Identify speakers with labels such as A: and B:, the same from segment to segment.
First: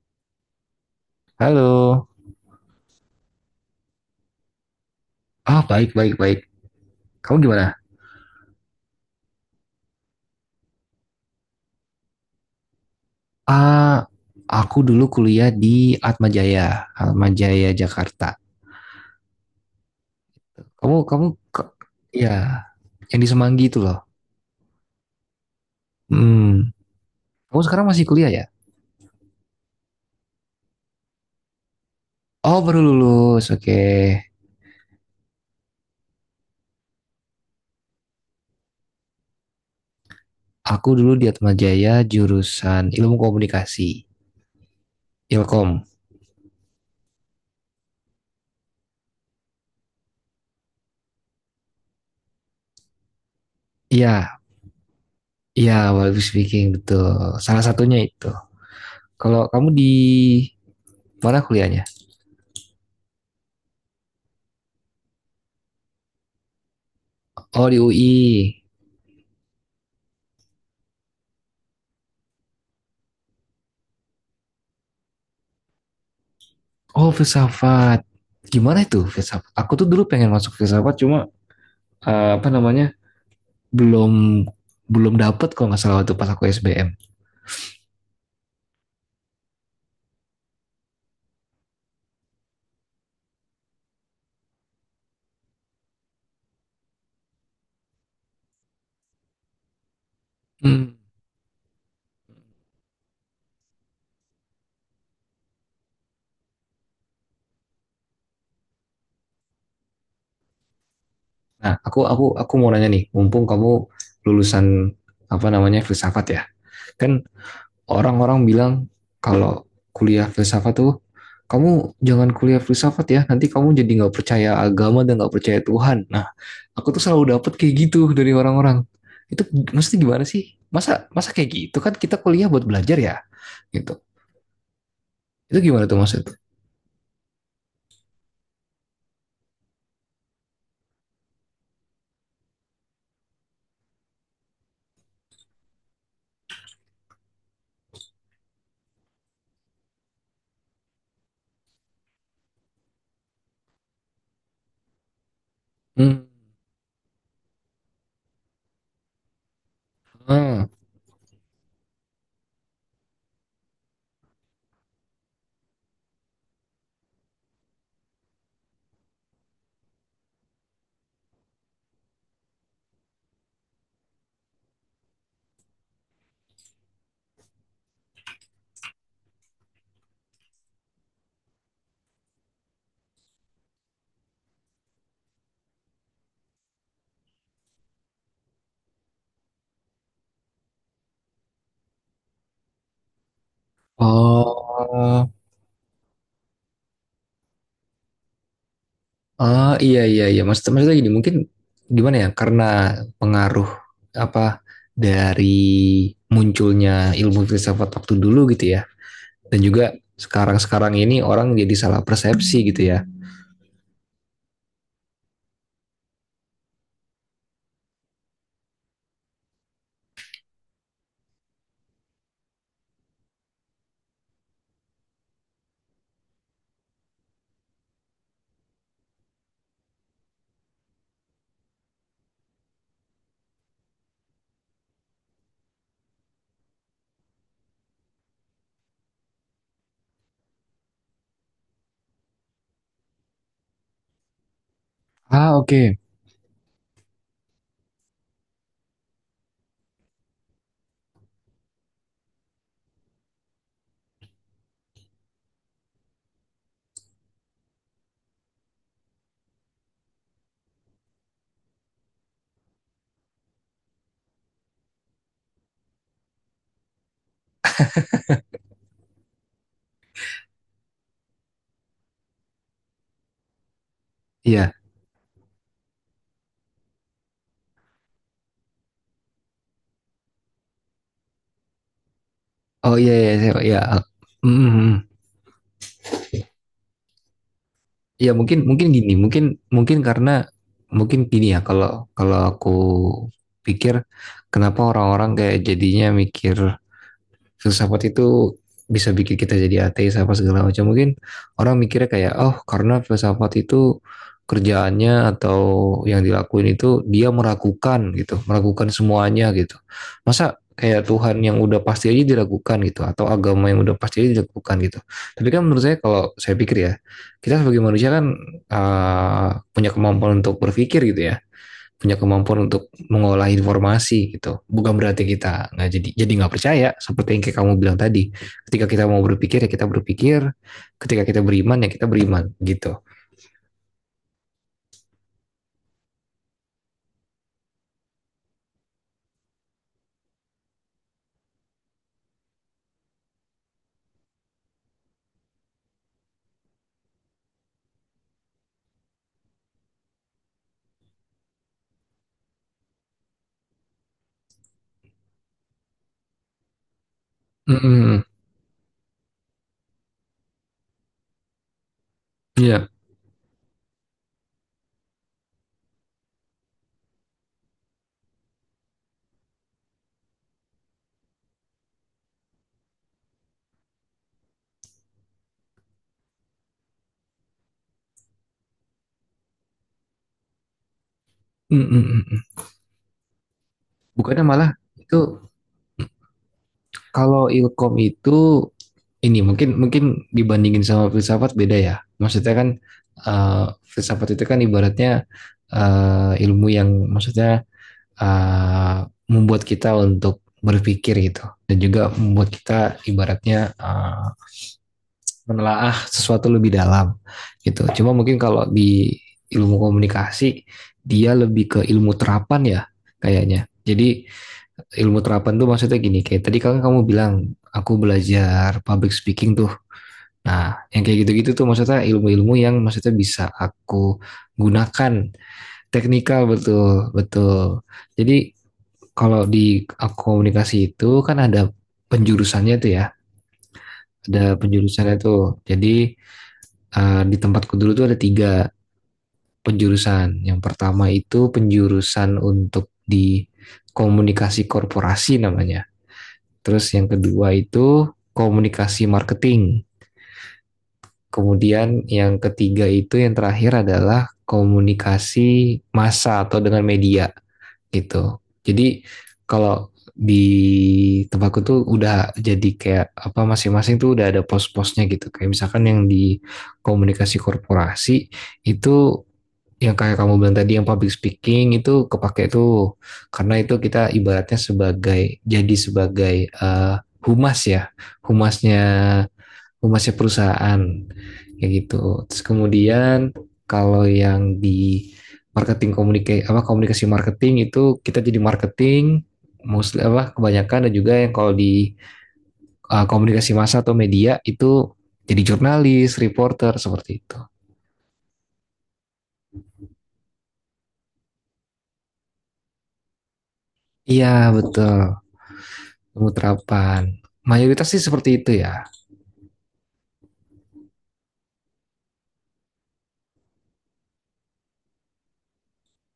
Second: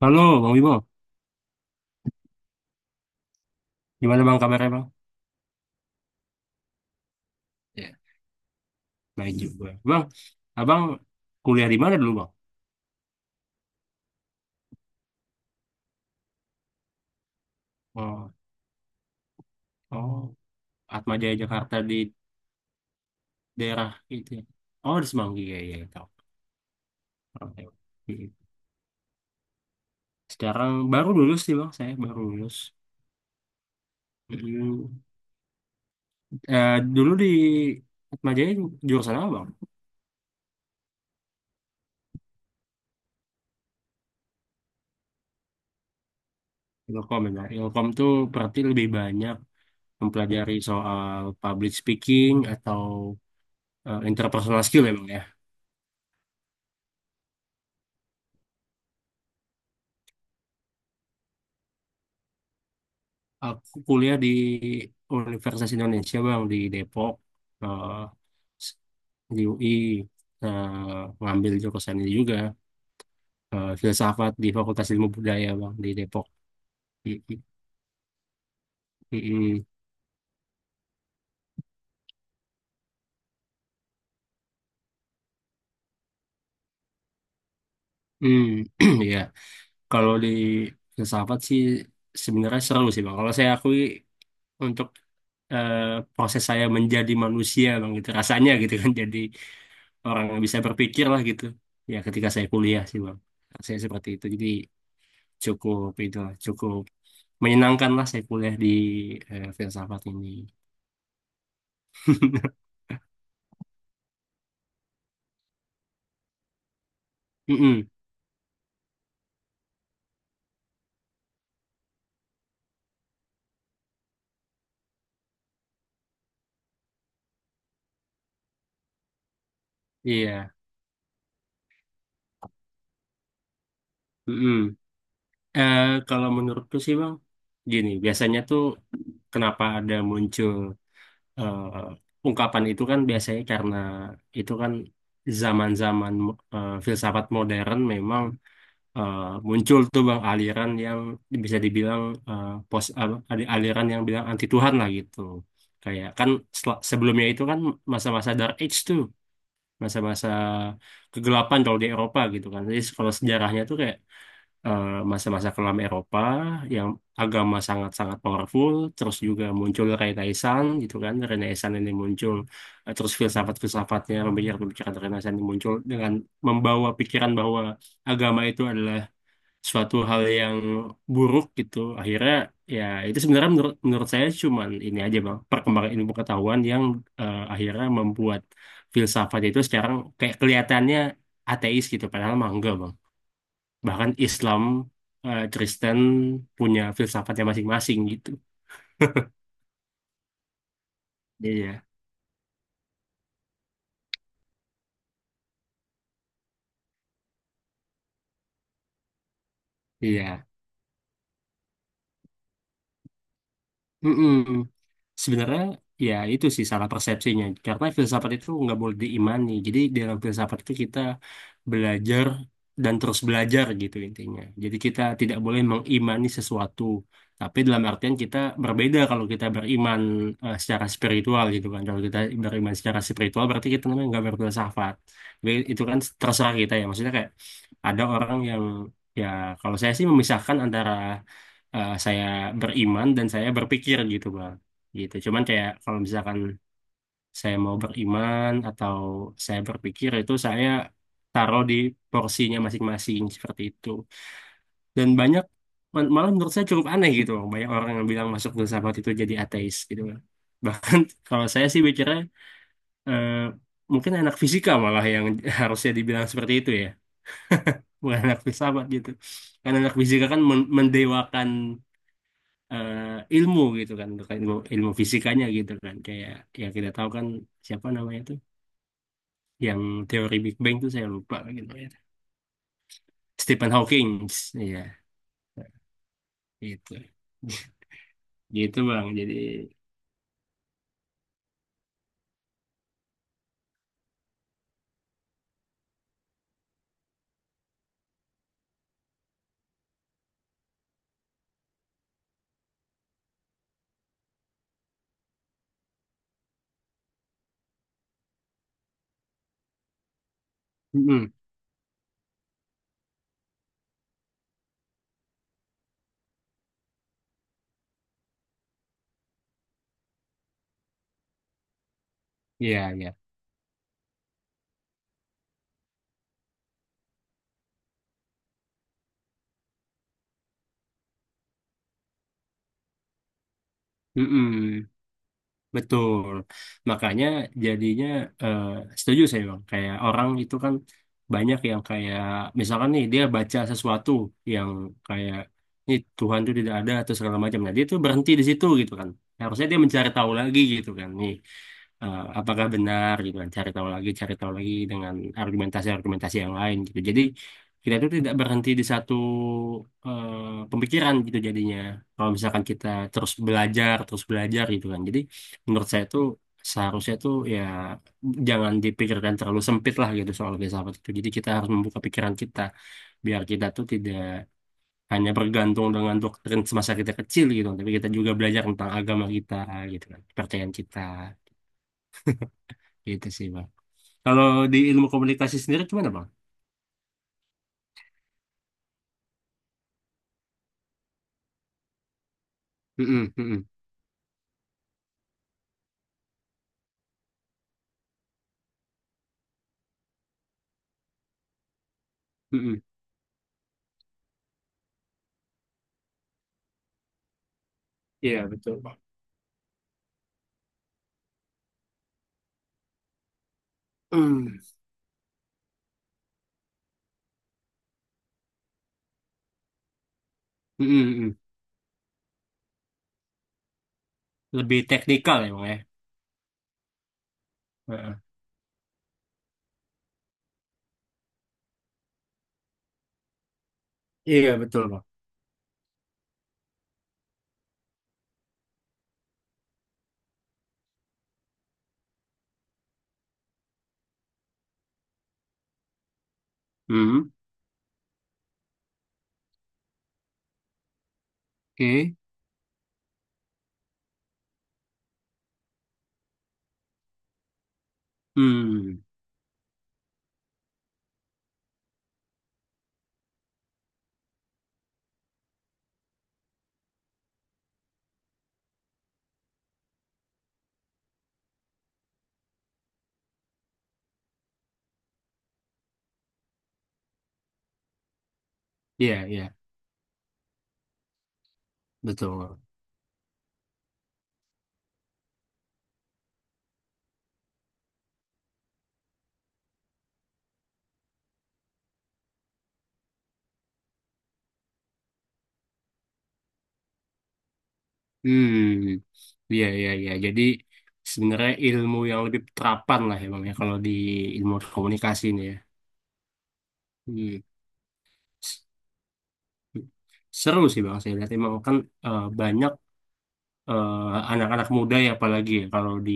A: Halo Bang Wibo,
B: Halo.
A: gimana Bang kabarnya Bang?
B: Ah, baik, baik, baik. Kamu gimana?
A: Ya. Baik juga. Bang, Abang kuliah di mana dulu Bang?
B: Ah, aku dulu kuliah di Atmajaya, Atmajaya Jakarta.
A: Oh, oh,
B: Kamu,
A: Atma
B: kamu,
A: Jaya
B: ke,
A: Jakarta di
B: ya, yang di Semanggi itu
A: daerah
B: loh.
A: itu ya. Oh, di Semanggi ya, ya, tahu.
B: Hmm. Kamu
A: Oke.
B: sekarang masih kuliah
A: Hmm.
B: ya?
A: Sekarang baru lulus sih Bang, saya baru lulus.
B: Oh, baru lulus. Oke.
A: Hmm. Eh, Dulu di Atma Jaya jurusan apa Bang?
B: Aku dulu di Atmajaya jurusan Ilmu Komunikasi, Ilkom.
A: Ilkom ya. Ilkom tuh berarti lebih banyak mempelajari soal public speaking atau
B: Iya,
A: interpersonal skill ya Bang ya?
B: iya, public speaking betul. Salah satunya itu. Kalau kamu di mana kuliahnya?
A: Aku kuliah di Universitas Indonesia bang di Depok,
B: Oh, di
A: eh,
B: UI.
A: di UI, eh, ngambil jurusan ini juga, filsafat di Fakultas Ilmu Budaya bang di Depok.
B: Oh,
A: Mm,
B: filsafat. Gimana itu filsafat?
A: mm,
B: Aku tuh dulu pengen masuk filsafat, cuma apa namanya belum belum dapet kalau nggak salah waktu pas aku SBM.
A: mm, mm. Ya, kalau di filsafat sih sebenarnya seru sih bang. Kalau saya akui untuk eh, proses saya menjadi manusia bang gitu rasanya gitu kan, jadi orang yang bisa
B: Hmm.
A: berpikir lah gitu. Ya ketika saya kuliah sih bang, saya seperti itu jadi cukup itu lah, cukup menyenangkan lah saya kuliah di filsafat ini.
B: Nah, aku mau nanya nih, mumpung kamu lulusan apa namanya filsafat ya, kan
A: Mm-mm,
B: orang-orang bilang kalau kuliah filsafat tuh kamu jangan kuliah filsafat ya, nanti kamu jadi nggak percaya agama dan nggak percaya Tuhan. Nah, aku tuh selalu dapet kayak gitu dari orang-orang. Itu maksudnya gimana sih?
A: iya.
B: Masa masa kayak gitu kan kita kuliah buat belajar ya? Gitu.
A: Mm-mm.
B: Itu
A: Eh,
B: gimana tuh
A: Kalau
B: maksudnya?
A: menurutku sih Bang, gini, biasanya tuh kenapa ada muncul ungkapan itu kan biasanya karena itu kan zaman-zaman filsafat modern memang eh, muncul tuh bang aliran yang bisa dibilang pos apa, ada aliran yang bilang anti Tuhan lah gitu. Kayak
B: Hmm.
A: kan sebelumnya itu kan masa-masa Dark Age tuh, masa-masa
B: Hmm.
A: kegelapan kalau di Eropa gitu kan. Jadi kalau sejarahnya tuh kayak eh, masa-masa kelam Eropa yang agama sangat-sangat powerful, terus juga muncul Renaissance gitu kan. Renaissance ini muncul, terus filsafat-filsafatnya, pemikiran-pemikiran Renaissance ini muncul dengan membawa pikiran bahwa agama itu adalah suatu hal yang buruk gitu akhirnya. Ya itu sebenarnya, menurut menurut saya cuman ini aja bang, perkembangan ilmu pengetahuan yang akhirnya membuat filsafat itu sekarang kayak kelihatannya ateis gitu, padahal mah enggak bang. Bahkan Islam,
B: Oh,
A: Kristen punya filsafatnya masing-masing gitu.
B: ah, iya, iya, iya. Maksudnya gini mungkin
A: Iya,
B: gimana ya? Karena pengaruh apa dari munculnya ilmu filsafat waktu dulu gitu ya. Dan juga
A: iya.
B: sekarang-sekarang ini orang jadi salah persepsi gitu ya.
A: Mm-mm. Sebenarnya ya itu sih salah persepsinya. Karena filsafat itu nggak boleh diimani. Jadi di dalam filsafat itu kita belajar dan terus belajar gitu intinya. Jadi kita tidak boleh mengimani sesuatu. Tapi dalam artian kita berbeda kalau kita beriman secara spiritual gitu kan. Kalau kita beriman secara spiritual berarti kita namanya nggak berfilsafat. Tapi itu kan terserah kita ya. Maksudnya kayak ada orang yang, ya kalau saya sih memisahkan antara saya beriman dan saya berpikir gitu bang. Gitu cuman
B: Ah,
A: kayak
B: oke.
A: kalau misalkan saya mau beriman atau saya berpikir itu saya taruh di porsinya masing-masing seperti itu. Dan banyak malah menurut saya cukup aneh gitu Bang, banyak orang yang bilang masuk filsafat itu jadi ateis gitu Bang. Bahkan kalau saya sih bicara, eh, mungkin anak fisika malah yang harusnya dibilang seperti itu ya, bukan anak filsafat gitu, karena anak fisika kan mendewakan eh, ilmu gitu kan. Bukan ilmu,
B: Iya.
A: ilmu fisikanya gitu kan, kayak ya kita tahu kan siapa namanya tuh yang teori Big Bang tuh saya lupa gitu ya,
B: Oh, iya, iya, iya.
A: Stephen
B: Iya.
A: Hawking.
B: Mm,
A: Ya
B: mm.
A: itu,
B: Ya mungkin
A: gitu
B: mungkin
A: bang
B: gini,
A: jadi
B: mungkin mungkin karena mungkin gini ya kalau kalau aku pikir kenapa orang-orang kayak jadinya mikir filsafat itu bisa bikin kita jadi ateis apa segala macam. Mungkin orang mikirnya kayak, oh karena filsafat itu kerjaannya atau yang dilakuin itu dia meragukan gitu, meragukan semuanya gitu. Masa kayak
A: mm
B: Tuhan yang udah pasti aja diragukan gitu, atau agama yang udah pasti aja diragukan gitu. Tapi kan menurut saya kalau saya pikir ya, kita sebagai manusia kan punya kemampuan untuk berpikir gitu ya, punya kemampuan untuk
A: ya,
B: mengolah informasi gitu. Bukan berarti kita nggak jadi nggak percaya seperti yang kayak kamu bilang tadi. Ketika kita mau berpikir ya kita berpikir, ketika kita beriman ya kita beriman gitu.
A: ya. Betul. Makanya jadinya eh, setuju saya Bang. Kayak orang itu kan banyak yang kayak misalkan nih dia baca sesuatu yang kayak ini Tuhan itu tidak ada atau segala macam. Nah, dia tuh berhenti di situ gitu kan. Harusnya dia mencari tahu lagi gitu kan. Nih apakah benar gitu kan. Cari tahu lagi dengan argumentasi-argumentasi yang lain gitu. Jadi kita tuh
B: Mm.
A: tidak berhenti di satu pemikiran gitu jadinya. Kalau misalkan kita
B: Iya.
A: terus belajar gitu kan. Jadi menurut saya tuh seharusnya tuh ya jangan dipikirkan terlalu sempit lah gitu soal filsafat itu. Jadi kita harus membuka pikiran kita biar kita tuh tidak hanya bergantung dengan doktrin semasa kita kecil gitu, tapi kita juga belajar tentang agama kita gitu kan, kepercayaan kita gitu sih bang.
B: Bukannya
A: Kalau
B: malah
A: di ilmu
B: itu
A: komunikasi sendiri gimana bang?
B: kalau ilkom itu ini mungkin mungkin dibandingin sama filsafat beda ya. Maksudnya kan
A: Mm-mm, mm-mm,
B: filsafat itu kan ibaratnya ilmu yang maksudnya membuat kita untuk berpikir gitu dan juga membuat
A: mm-mm.
B: kita ibaratnya menelaah sesuatu lebih dalam gitu. Cuma mungkin
A: Iya
B: kalau
A: betul bang.
B: di ilmu komunikasi dia lebih ke ilmu terapan ya kayaknya. Jadi ilmu terapan tuh maksudnya gini kayak tadi kan kamu bilang aku belajar public speaking tuh. Nah,
A: Mm,
B: yang
A: mm-mm,
B: kayak
A: mm-mm.
B: gitu-gitu
A: Mm.
B: tuh maksudnya ilmu-ilmu yang maksudnya bisa aku
A: Lebih
B: gunakan
A: teknikal ya bang ya.
B: teknikal, betul, betul.
A: Heeh.
B: Jadi kalau di komunikasi itu kan ada penjurusannya tuh ya, ada
A: Iya betul bang.
B: penjurusannya tuh. Jadi di tempatku dulu tuh ada tiga penjurusan. Yang pertama itu penjurusan untuk di komunikasi korporasi namanya. Terus yang
A: Hmm,
B: kedua itu komunikasi marketing. Kemudian
A: oke.
B: yang ketiga itu yang terakhir adalah komunikasi massa atau dengan media. Gitu.
A: Hmm,
B: Jadi kalau di tempatku tuh udah jadi kayak apa masing-masing tuh udah ada pos-posnya gitu. Kayak misalkan yang di komunikasi korporasi itu yang kayak kamu bilang tadi yang public speaking itu kepake tuh karena itu kita ibaratnya sebagai humas ya, humasnya,
A: iya, iya,
B: oh, masih perusahaan kayak gitu. Terus
A: betul.
B: kemudian kalau yang di marketing komunikasi apa komunikasi marketing itu kita jadi marketing mostly apa kebanyakan, dan juga yang kalau di komunikasi massa atau media itu jadi jurnalis, reporter seperti itu.
A: Hmm, iya, iya, iya. Jadi sebenarnya ilmu yang lebih terapan lah ya bang ya kalau di
B: Iya
A: ilmu
B: betul,
A: komunikasi ini ya.
B: ilmu terapan.
A: Hmm.
B: Mayoritas sih seperti itu
A: S-
B: ya.
A: Seru sih bang, saya lihat emang kan banyak anak-anak muda ya, apalagi ya kalau di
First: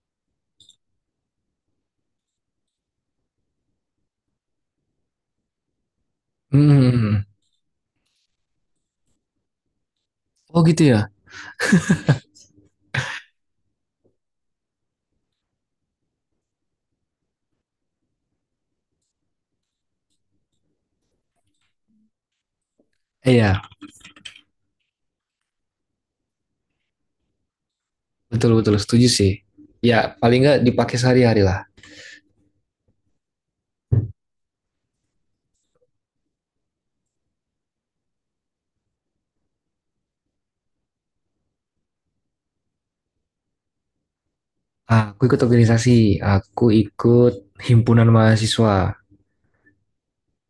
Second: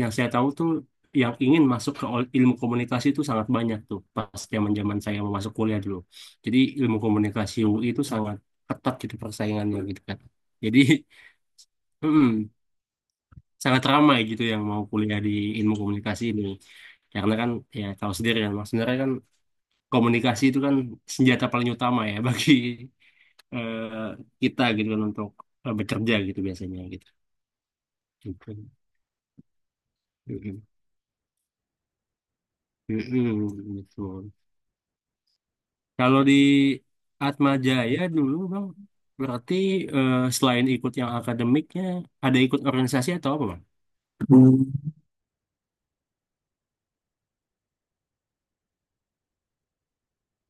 A: yang saya tahu tuh yang ingin masuk ke ilmu komunikasi itu sangat banyak tuh pas zaman-zaman saya mau masuk kuliah dulu. Jadi ilmu
B: Hmm.
A: komunikasi UI itu sangat ketat gitu persaingannya gitu kan.
B: Oh
A: Jadi
B: gitu ya?
A: Mm-mm. Sangat ramai gitu yang mau kuliah di ilmu komunikasi ini karena kan, ya tahu sendiri kan mas, sebenarnya kan komunikasi itu kan senjata paling utama ya bagi
B: Iya,
A: eh, kita gitu kan untuk bekerja gitu biasanya gitu. Gitu.
B: betul-betul setuju sih. Ya paling nggak
A: Mm-mm.
B: dipakai sehari-hari lah.
A: Mm-mm, gitu. Kalau di Atma Jaya dulu bang, berarti selain ikut yang akademiknya ada ikut organisasi atau apa bang? Hmm.
B: Aku ikut organisasi, aku ikut himpunan mahasiswa,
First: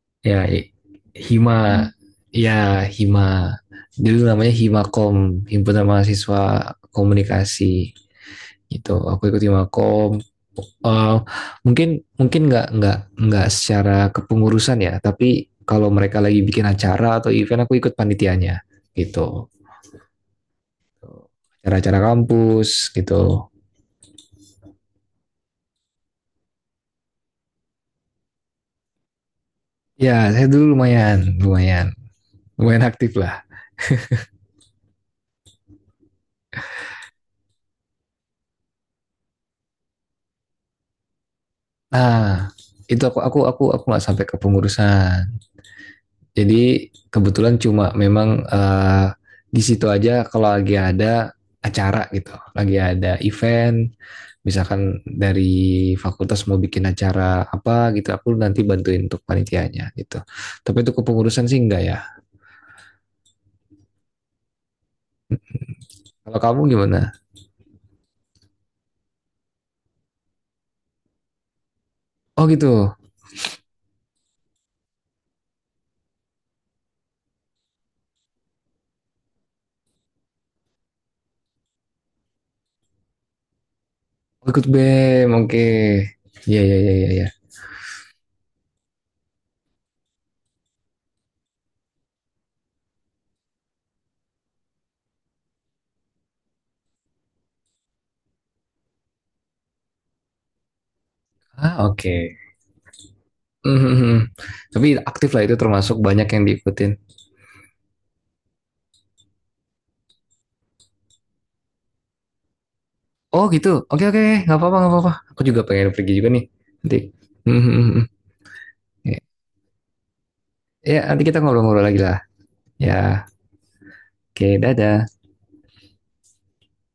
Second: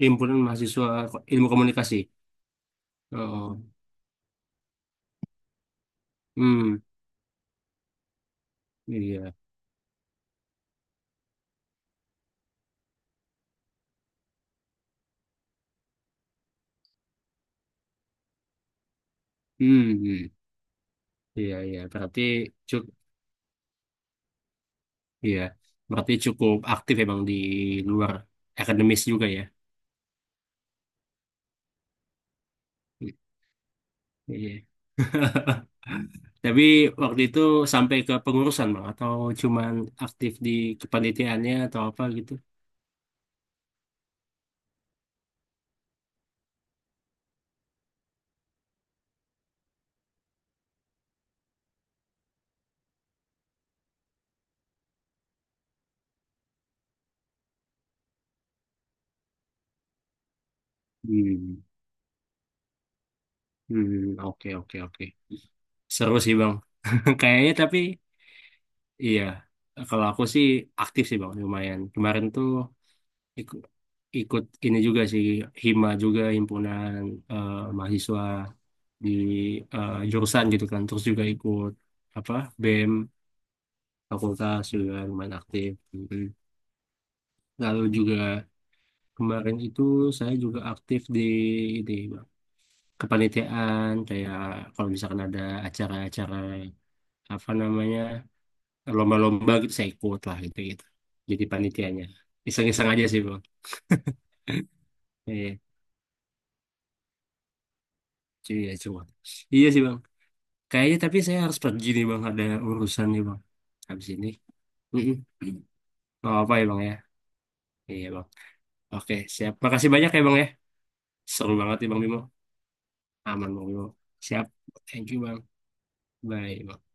A: Himpunan
B: ya,
A: mahasiswa ilmu
B: Hima. Hmm.
A: komunikasi.
B: Ya, Hima.
A: Oh.
B: Dulu namanya Himakom, himpunan mahasiswa
A: Hmm.
B: komunikasi gitu. Aku
A: Iya.
B: ikut Himakom. Eh, mungkin mungkin nggak secara kepengurusan ya, tapi kalau mereka lagi bikin acara atau event, aku ikut panitianya gitu.
A: Hmm. Hmm. Iya, iya.
B: Acara-acara
A: Berarti
B: kampus
A: cukup,
B: gitu.
A: iya. Berarti cukup aktif emang di luar akademis juga ya.
B: Ya, saya dulu lumayan, lumayan, lumayan aktif
A: I-
B: lah.
A: Iya. Tapi waktu itu sampai ke pengurusan bang, atau cuman aktif di kepanitiaannya atau apa gitu?
B: Nah, itu aku nggak sampai ke pengurusan. Jadi kebetulan cuma memang di situ aja kalau lagi ada acara gitu, lagi ada event, misalkan dari fakultas mau bikin acara apa gitu, aku nanti bantuin untuk panitianya gitu. Tapi itu kepengurusan sih
A: Hmm,
B: enggak ya.
A: hmm, oke, oke, oke. Seru sih
B: Kalau
A: bang.
B: kamu gimana?
A: Kayaknya tapi iya. Kalau aku sih aktif sih bang, lumayan. Kemarin
B: Oh
A: tuh
B: gitu.
A: ikut ikut ini juga sih, hima juga, himpunan eh, mahasiswa di jurusan gitu kan, terus juga ikut apa, BEM
B: Oh,
A: fakultas
B: ikut
A: juga
B: BEM,
A: lumayan
B: oke.
A: aktif. Mhm.
B: Iya, iya, iya, iya, iya.
A: Lalu juga kemarin itu saya juga aktif di kepanitiaan kayak kalau misalkan ada acara-acara apa namanya, lomba-lomba gitu, saya ikut lah gitu, gitu jadi
B: Ah,
A: panitianya,
B: oke.
A: iseng-iseng aja sih bang.
B: Mhm. Tapi aktif lah itu
A: Iya,
B: termasuk banyak yang diikutin.
A: iya, cuma iya sih bang kayaknya, tapi saya harus pergi nih bang, ada urusan nih bang
B: Oh gitu. Oke,
A: habis
B: oke,
A: ini.
B: nggak apa-apa, nggak apa-apa.
A: Mm-mm.
B: Aku juga pengen pergi juga
A: Nggak
B: nih
A: apa-apa ya bang ya,
B: nanti.
A: iya bang. Oke,
B: Ya,
A: siap. Makasih banyak ya Bang ya.
B: ya, nanti kita
A: Seru banget
B: ngobrol-ngobrol
A: ya
B: lagi
A: Bang
B: lah.
A: Bimo.
B: Ya,
A: Aman Bang Bimo. Siap.
B: oke, dadah.
A: Thank you Bang. Bye. Bang.